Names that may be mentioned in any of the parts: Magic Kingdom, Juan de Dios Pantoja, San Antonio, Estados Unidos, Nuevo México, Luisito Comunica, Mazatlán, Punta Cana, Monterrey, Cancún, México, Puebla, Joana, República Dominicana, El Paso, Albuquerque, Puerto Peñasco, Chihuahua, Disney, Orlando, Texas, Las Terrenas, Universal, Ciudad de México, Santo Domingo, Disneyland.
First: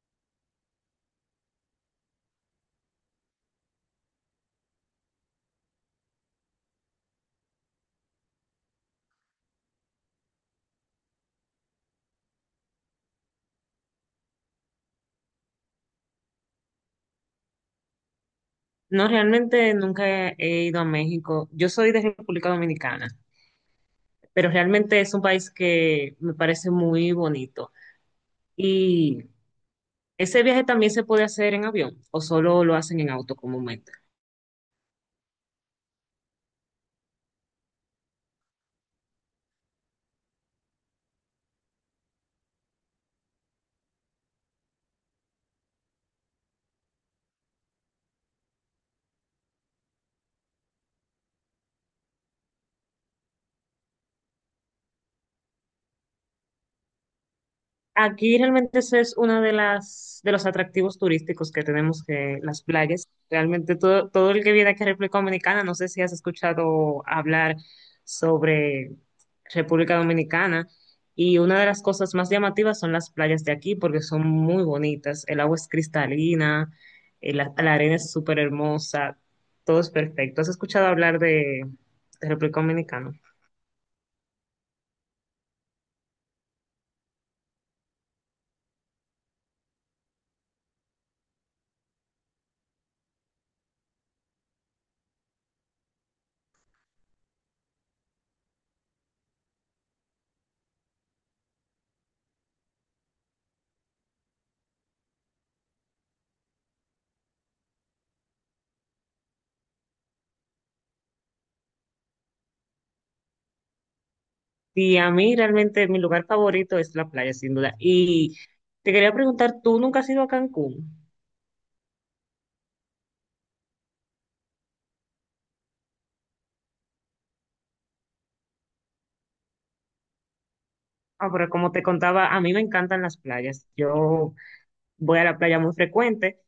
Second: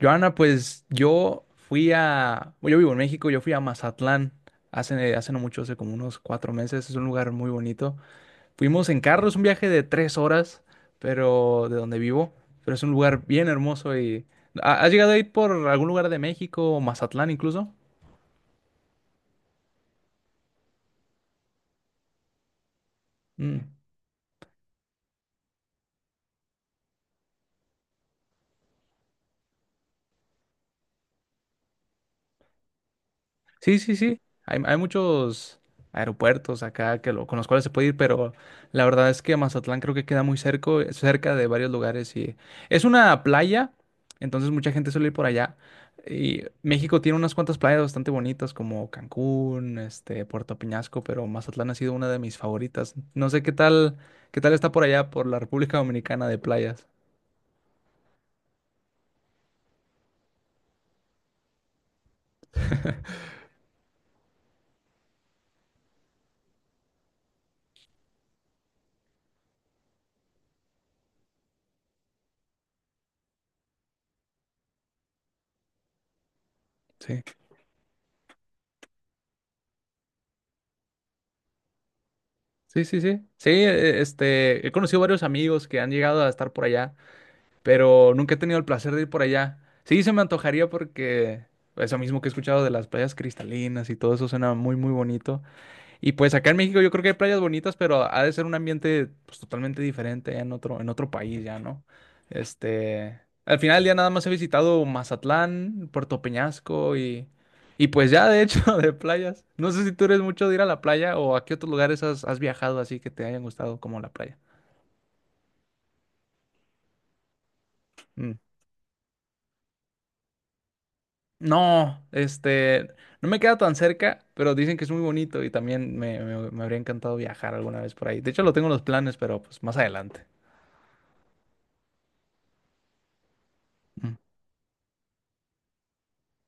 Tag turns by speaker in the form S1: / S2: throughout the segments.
S1: Joana, pues yo fui a, bueno, yo vivo en México, yo fui a Mazatlán hace no mucho, hace como unos 4 meses, es un lugar muy bonito. Fuimos en carro, es un viaje de 3 horas, pero de donde vivo, pero es un lugar bien hermoso y... ¿Has llegado a ir por algún lugar de México o Mazatlán incluso?
S2: No, realmente nunca he ido a México. Yo soy de República Dominicana,
S1: Mm.
S2: pero realmente es un país que me parece muy bonito. Y ese viaje también se puede hacer en avión o solo lo hacen en auto
S1: Sí,
S2: comúnmente.
S1: sí, sí. Hay muchos aeropuertos acá con los cuales se puede ir, pero la verdad es que Mazatlán creo que queda muy cerca, cerca de varios lugares y es una playa, entonces mucha gente suele ir por allá. Y México tiene unas cuantas playas bastante bonitas como Cancún, Puerto Peñasco, pero Mazatlán ha sido una de mis favoritas. No sé qué tal está por allá, por la República Dominicana de playas.
S2: Aquí realmente eso es uno de los atractivos turísticos que tenemos, que las playas. Realmente todo el que viene aquí a República Dominicana, no sé si has escuchado hablar sobre República Dominicana, y una de las cosas más llamativas son las playas de aquí, porque son muy bonitas. El agua es cristalina,
S1: Sí.
S2: la arena es súper hermosa, todo es perfecto. ¿Has escuchado hablar de República
S1: Sí, sí,
S2: Dominicana?
S1: sí. Sí, he conocido varios amigos que han llegado a estar por allá. Pero nunca he tenido el placer de ir por allá. Sí, se me antojaría porque eso mismo que he escuchado de las playas cristalinas y todo eso suena muy, muy bonito. Y pues acá en México yo creo que hay playas bonitas, pero ha de ser un ambiente pues, totalmente diferente en otro país ya, ¿no? Este, Al final ya nada más he visitado Mazatlán, Puerto Peñasco y, pues ya de hecho de playas. No sé si tú eres mucho de ir a la playa o a qué otros lugares has viajado así que te hayan gustado como la playa.
S2: Sí, a mí realmente mi lugar favorito es la playa, sin duda.
S1: Mm.
S2: Y te quería preguntar, ¿tú nunca has ido a Cancún?
S1: No, no me queda tan cerca, pero dicen que es muy bonito y también me habría encantado viajar alguna vez por ahí. De hecho, lo tengo en los planes, pero pues más adelante.
S2: Ah, pero como te contaba, a mí me encantan las playas.
S1: Mm,
S2: Yo voy a la playa muy frecuente,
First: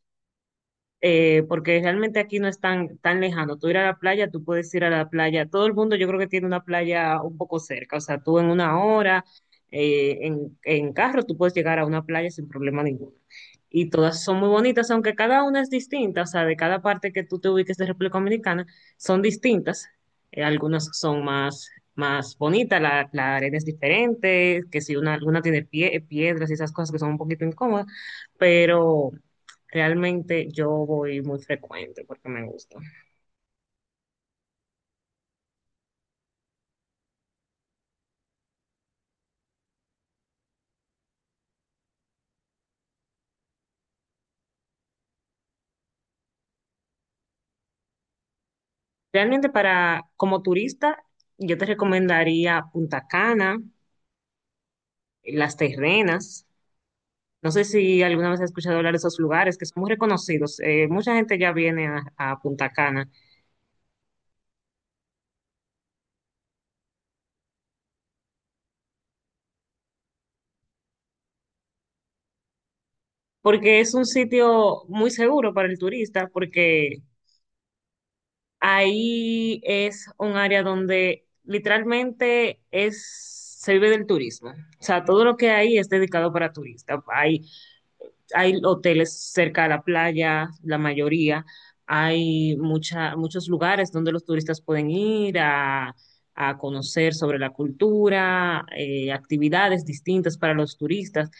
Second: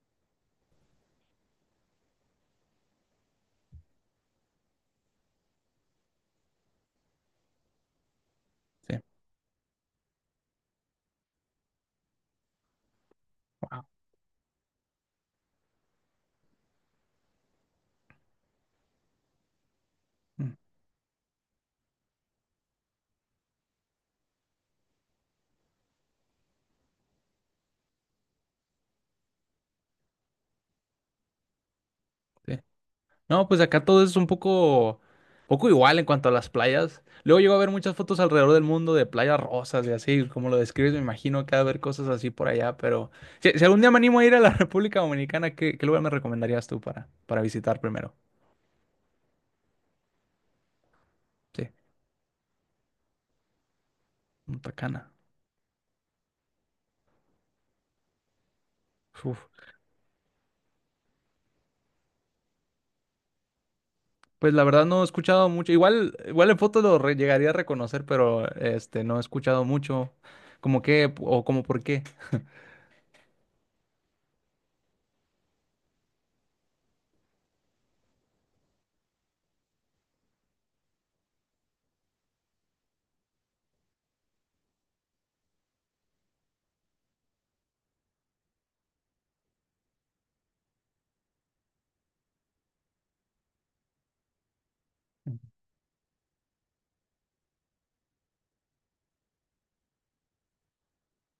S2: porque realmente aquí no es tan lejano. Tú ir a la playa, tú puedes ir a la playa. Todo el mundo yo creo que tiene una playa un poco cerca. O sea, tú en una
S1: sí,
S2: hora, en, carro, tú puedes llegar a una playa sin problema ninguno.
S1: wow.
S2: Y todas son muy bonitas, aunque cada una es distinta. O sea, de cada parte que tú te ubiques de República Dominicana, son distintas.
S1: Mm,
S2: Algunas son más bonitas, la arena es diferente, que si alguna tiene piedras y esas cosas que son un poquito incómodas. Pero realmente yo voy muy frecuente porque me
S1: sí.
S2: gusta.
S1: No, pues acá todo es un poco igual en cuanto a las playas. Luego llego a ver muchas fotos alrededor del mundo de playas rosas y así, como lo describes, me imagino que ha de haber cosas así por allá, pero si algún día me animo a ir a la República Dominicana, ¿qué lugar me recomendarías tú para visitar primero?
S2: Realmente, para, como turista, yo te
S1: Sí,
S2: recomendaría Punta Cana,
S1: Punta Cana.
S2: Las Terrenas. No sé si alguna vez has escuchado hablar de esos
S1: Uf.
S2: lugares que son muy reconocidos. Mucha gente ya viene a, Punta Cana
S1: Pues la verdad no he escuchado mucho. Igual en foto llegaría a reconocer, pero no he escuchado mucho. ¿Como qué? O como por qué.
S2: porque es un sitio muy seguro para el turista, porque ahí es un área donde literalmente se vive del turismo. O sea, todo lo que hay es dedicado para turistas. Hay hoteles cerca de la playa, la mayoría. Hay muchos lugares donde los turistas pueden ir a conocer sobre la cultura, actividades distintas para los turistas.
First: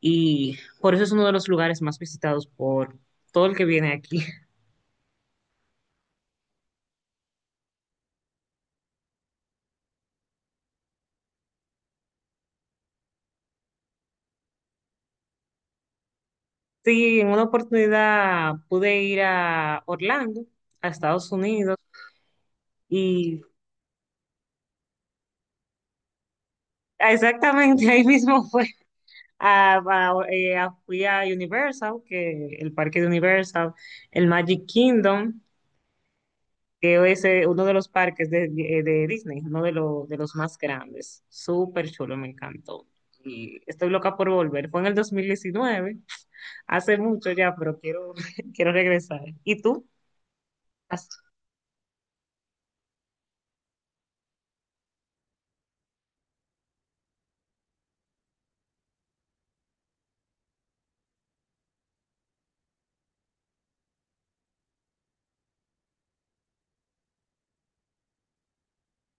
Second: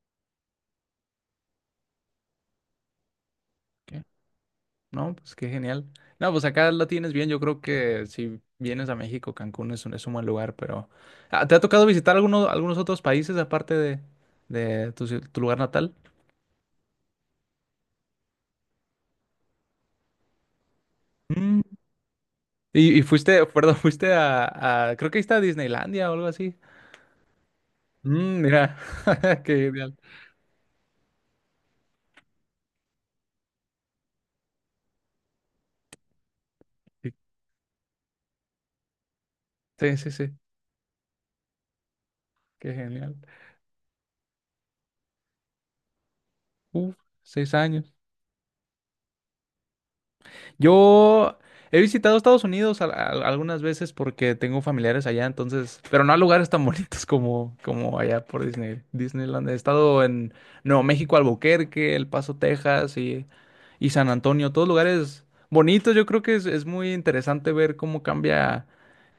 S2: Y por eso es uno de los lugares más visitados por todo el que viene
S1: Ok.
S2: aquí.
S1: No, pues qué genial. No, pues acá la tienes bien. Yo creo que si vienes a México, Cancún es un buen lugar, pero Ah, ¿te ha tocado visitar algunos otros países aparte de tu lugar natal?
S2: Sí, en una oportunidad pude ir a Orlando, a Estados
S1: Mm.
S2: Unidos,
S1: Y
S2: y
S1: fuiste, perdón, fuiste creo que ahí está Disneylandia o algo así.
S2: exactamente ahí
S1: Mm,
S2: mismo fue
S1: mira, qué
S2: A,
S1: genial.
S2: a- fui a Universal, que el parque de Universal, el Magic Kingdom, que es, uno de los parques de Disney, uno de,
S1: Sí,
S2: lo-
S1: sí,
S2: de
S1: sí,
S2: los más grandes. Súper chulo, me
S1: qué
S2: encantó.
S1: genial.
S2: Y estoy loca por volver. Fue en el 2019,
S1: Uf,
S2: hace mucho
S1: seis
S2: ya, pero
S1: años.
S2: quiero, quiero regresar. ¿Y tú? ¿Has-
S1: Yo he visitado Estados Unidos algunas veces porque tengo familiares allá, entonces, pero no a lugares tan bonitos como allá por Disney, Disneyland. He estado en Nuevo México, Albuquerque, El Paso, Texas y San Antonio, todos lugares bonitos. Yo creo que es muy interesante ver cómo cambia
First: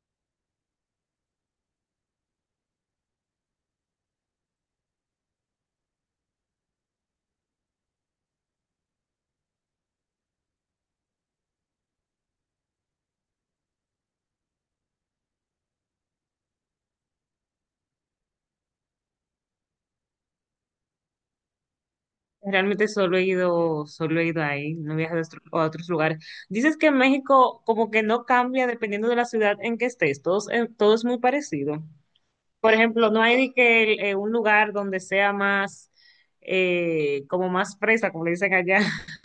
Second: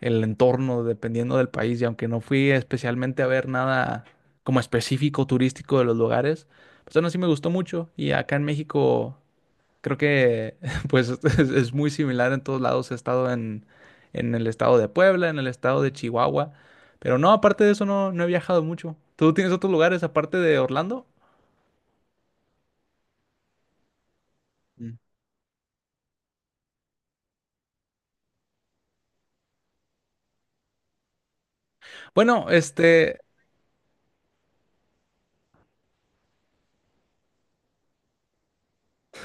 S1: el entorno dependiendo del país. Y aunque no fui especialmente a ver nada como específico turístico de los lugares, pues aún así me gustó mucho. Y acá en México. Creo que pues es muy similar en todos lados. He estado en el estado de Puebla, en el estado de Chihuahua, pero no, aparte de eso no he viajado mucho. ¿Tú tienes otros lugares aparte de Orlando?
S2: Realmente solo he ido ahí, no
S1: Mm.
S2: he viajado a a otros lugares. Dices que en México como que no cambia dependiendo de la ciudad en que estés, todo es muy parecido.
S1: Bueno.
S2: Por ejemplo, no hay ni que, un lugar donde sea como más fresa, como le dicen allá.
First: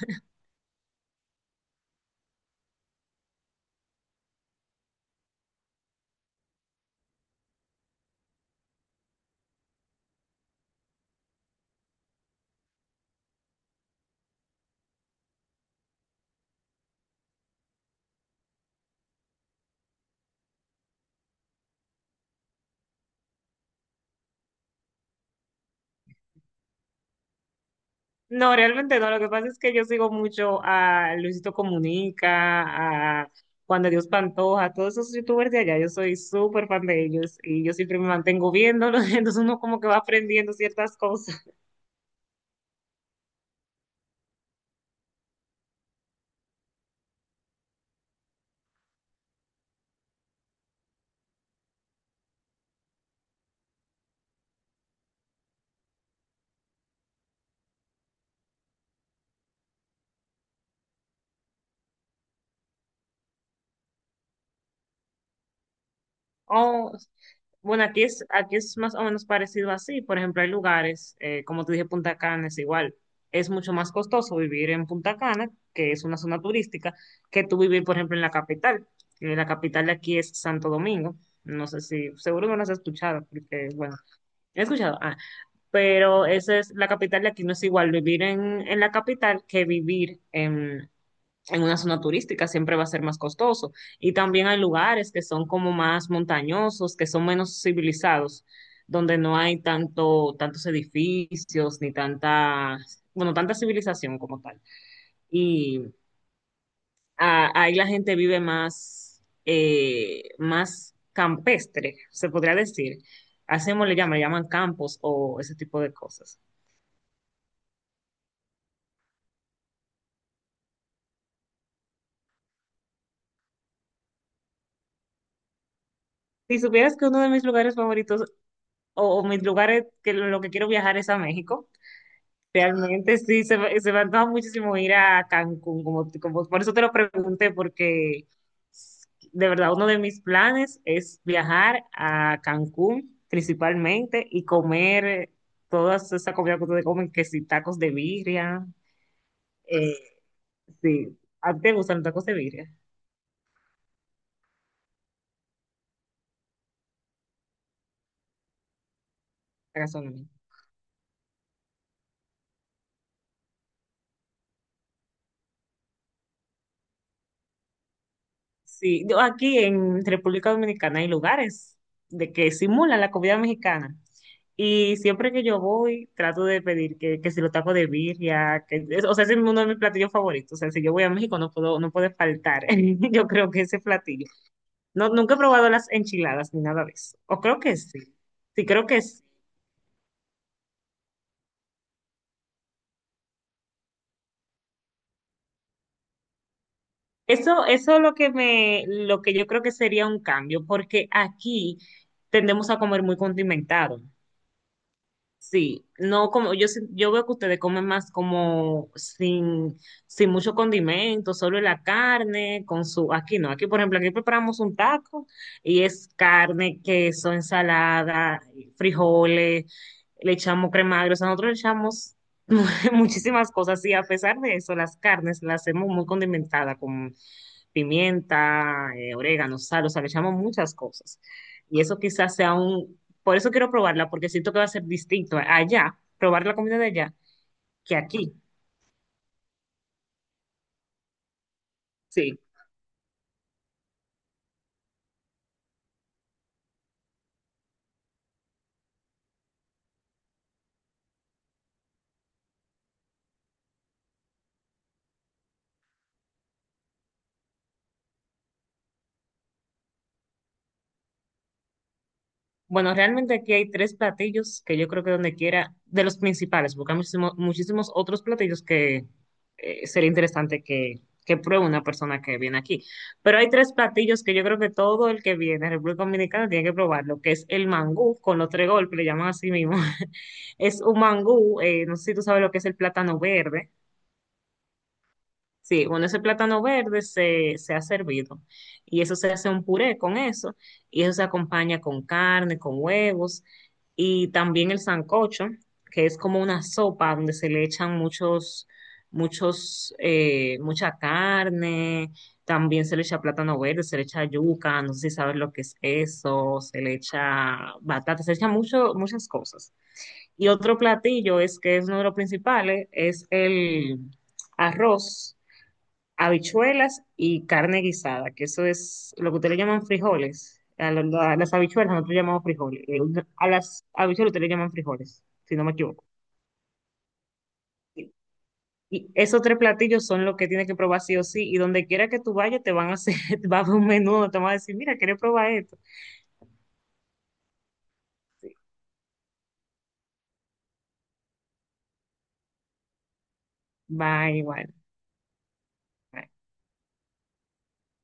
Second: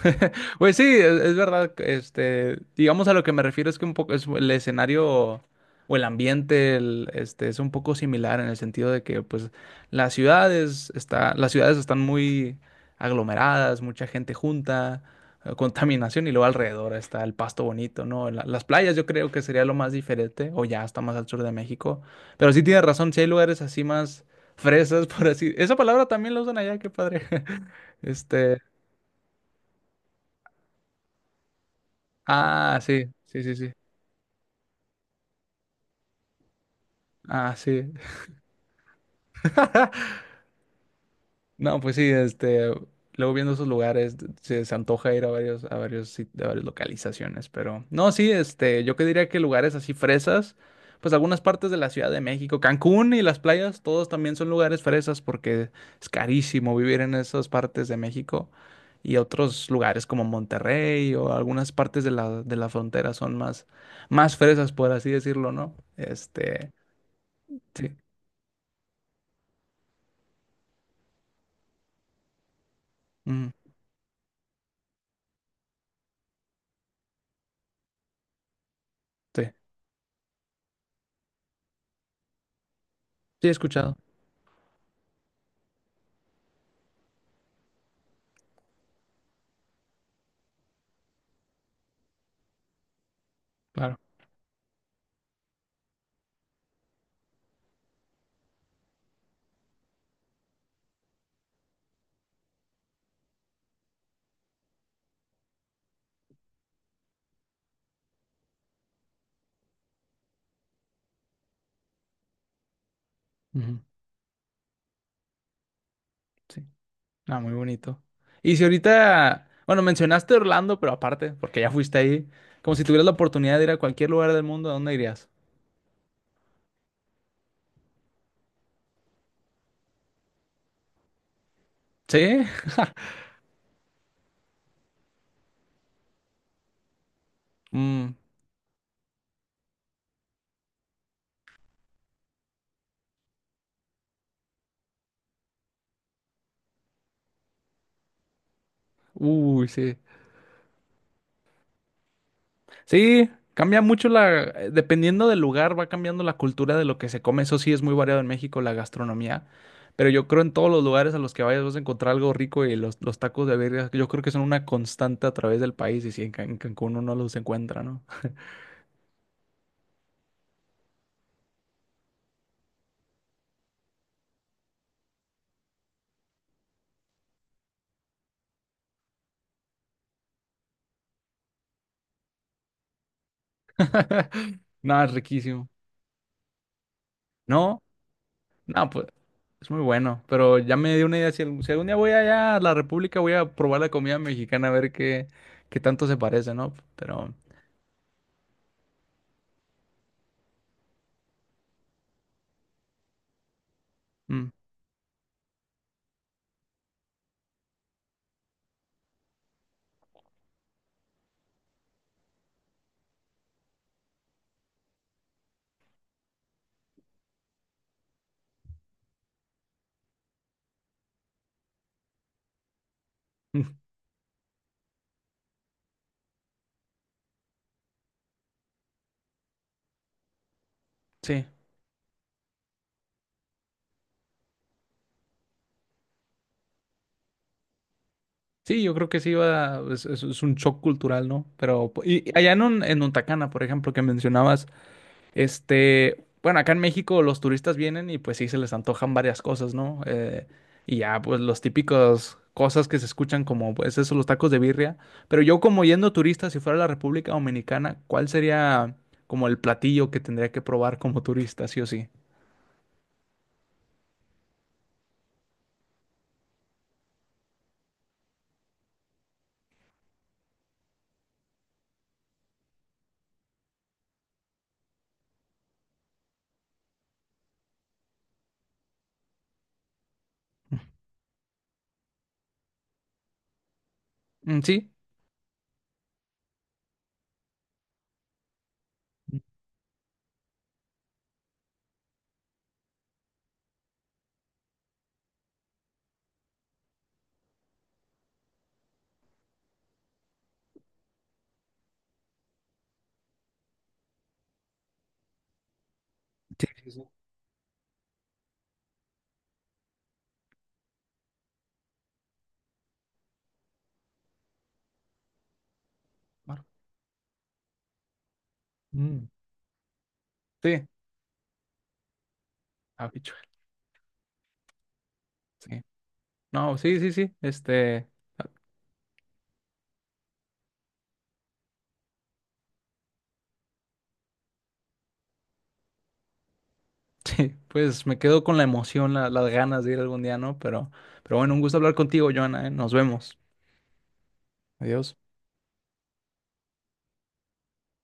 S1: Pues sí, es verdad, digamos a lo que me refiero es que un poco es el escenario o el ambiente, es un poco similar en el sentido de que, pues, las ciudades están muy aglomeradas, mucha gente junta, contaminación y luego alrededor está el pasto bonito, ¿no? Las playas yo creo que sería lo más diferente o ya está más al sur de México, pero sí tienes razón, si hay lugares así más fresas, por así, esa palabra también la usan allá, qué padre,
S2: No,
S1: este,
S2: realmente no. Lo que pasa es que yo sigo mucho a Luisito Comunica,
S1: ah, sí,
S2: a
S1: sí, sí, sí.
S2: Juan de Dios Pantoja, todos esos youtubers de allá. Yo soy súper fan de ellos
S1: Ah,
S2: y yo
S1: sí.
S2: siempre me mantengo viéndolos. Entonces uno como que va aprendiendo ciertas cosas.
S1: No, pues sí, luego viendo esos lugares, se antoja ir a varias localizaciones, pero no, sí, yo que diría que lugares así fresas, pues algunas partes de la Ciudad de México, Cancún y las playas, todos también son lugares fresas porque es carísimo vivir en esas partes de México y otros lugares como Monterrey o algunas partes de la frontera son más fresas, por así decirlo, ¿no?
S2: Oh, bueno,
S1: Sí,
S2: aquí es más o menos parecido así. Por ejemplo, hay lugares, como te dije, Punta Cana es igual. Es
S1: ujú,
S2: mucho más costoso vivir en Punta Cana, que es una zona turística, que tú vivir, por ejemplo, en la capital. La
S1: sí,
S2: capital de aquí es Santo Domingo. No sé seguro no lo has escuchado,
S1: sí, he
S2: porque,
S1: escuchado,
S2: bueno, he escuchado. Ah, pero esa es la capital de aquí, no es igual vivir en, la capital que vivir en una zona turística. Siempre va a ser más costoso.
S1: claro.
S2: Y también hay lugares que son como más montañosos, que son menos civilizados, donde no hay tantos edificios ni bueno, tanta civilización como tal. Y ahí la gente vive más campestre, se podría decir.
S1: Ujú.
S2: Le llaman campos o ese tipo de cosas.
S1: Sí. Ah, muy bonito. Y si ahorita, bueno, mencionaste Orlando, pero aparte, porque ya fuiste ahí, como si tuvieras la oportunidad de ir a cualquier lugar del mundo, ¿a dónde irías?
S2: Si supieras que uno de mis lugares favoritos, o mis lugares que lo que quiero viajar es a México.
S1: ¿Sí?
S2: Realmente sí, se me antoja muchísimo ir a Cancún, por eso te lo pregunté,
S1: Mm.
S2: porque de verdad uno de mis planes es viajar a Cancún principalmente y comer toda esa comida que ustedes comen, que si tacos de birria,
S1: Uy,
S2: eh,
S1: sí.
S2: sí. ¿A ti te gustan los tacos de birria?
S1: Sí, cambia mucho dependiendo del lugar, va cambiando la cultura de lo que se come. Eso sí es muy variado en México, la gastronomía.
S2: La
S1: Pero yo
S2: gastronomía.
S1: creo en todos los lugares a los que vayas vas a encontrar algo rico y los tacos de birria, yo creo que son una constante a través del país y si en Cancún uno los encuentra, ¿no?
S2: Sí, yo aquí en República Dominicana hay lugares de que simulan la comida mexicana. Y siempre que yo voy, trato de pedir que, si los tacos de birria, o sea, ese es uno de mis platillos favoritos. O sea, si yo voy a México no puedo, no puede faltar. Yo creo que ese platillo.
S1: Nada,
S2: No,
S1: es
S2: nunca he
S1: riquísimo.
S2: probado las enchiladas ni nada de eso. O creo que
S1: No,
S2: sí. Sí, creo
S1: no,
S2: que
S1: pues
S2: sí.
S1: es muy bueno, pero ya me dio una idea. Si algún día voy allá a la República, voy a probar la comida mexicana a ver qué, tanto se parece, ¿no? Pero
S2: Eso es lo que yo creo que sería un cambio, porque aquí tendemos a comer muy condimentado.
S1: mm,
S2: Sí, no como yo, yo veo que ustedes comen más como sin mucho condimento, solo la carne con su, aquí no, aquí por ejemplo, aquí preparamos un taco y es carne, queso, ensalada, frijoles, le echamos crema agria. O sea, nosotros le echamos muchísimas
S1: mm,
S2: cosas, y a pesar de eso las carnes las hacemos muy condimentadas con pimienta, orégano, sal, o sea, le echamos muchas cosas.
S1: sí,
S2: Y eso quizás sea un por eso quiero probarla, porque siento que va a ser distinto allá, probar la comida de allá, que aquí.
S1: sí, yo creo que sí va, es un shock cultural, ¿no? Pero y
S2: Sí.
S1: allá en Untacana, por ejemplo, que mencionabas, bueno, acá en México los turistas vienen y pues sí se les antojan varias cosas, ¿no? Y ya, pues los típicos cosas que se escuchan como, pues eso, los tacos de birria. Pero yo como yendo turista, si fuera a la República Dominicana, ¿cuál sería como el platillo que tendría que probar como turista, sí o sí?
S2: Bueno, realmente aquí hay tres platillos que yo creo que donde quiera, de los principales, porque hay muchísimos otros platillos que, sería interesante que pruebe una persona que viene aquí. Pero hay tres platillos que yo creo que todo el que viene a República Dominicana tiene que probarlo, que es el mangú con los tres golpes, le llaman así mismo. Es un mangú, no sé si tú sabes lo que es el plátano verde.
S1: Mm, ¿Sí?
S2: Sí, bueno, ese plátano verde se ha servido, y eso se hace un puré con eso, y eso se acompaña con carne, con huevos, y también el sancocho, que es como una sopa donde se le echan mucha carne, también se le echa plátano verde, se le echa yuca, no sé si sabes lo que es eso,
S1: Sí,
S2: se
S1: sí,
S2: le
S1: sí.
S2: echa batata, se le echa muchas cosas. Y otro platillo, es que es uno de los principales, es el arroz,
S1: Mar-
S2: habichuelas y carne guisada, que eso es
S1: Mm.
S2: lo que ustedes le llaman frijoles.
S1: Sí.
S2: A las habichuelas nosotros llamamos frijoles.
S1: Ah,
S2: A las habichuelas ustedes le llaman frijoles, si no me
S1: sí.
S2: equivoco.
S1: No, sí, sí, sí.
S2: Y y esos tres platillos son los que tienes que probar sí o sí. Y donde quiera que tú vayas, te van a hacer, va a haber un menú, te van a decir, mira, ¿quieres probar esto?
S1: Sí, pues me quedo
S2: Sí.
S1: con la emoción, las ganas de ir algún día, ¿no? Pero bueno, un gusto hablar contigo, Joana, ¿eh? Nos vemos.
S2: Va igual.
S1: Adiós.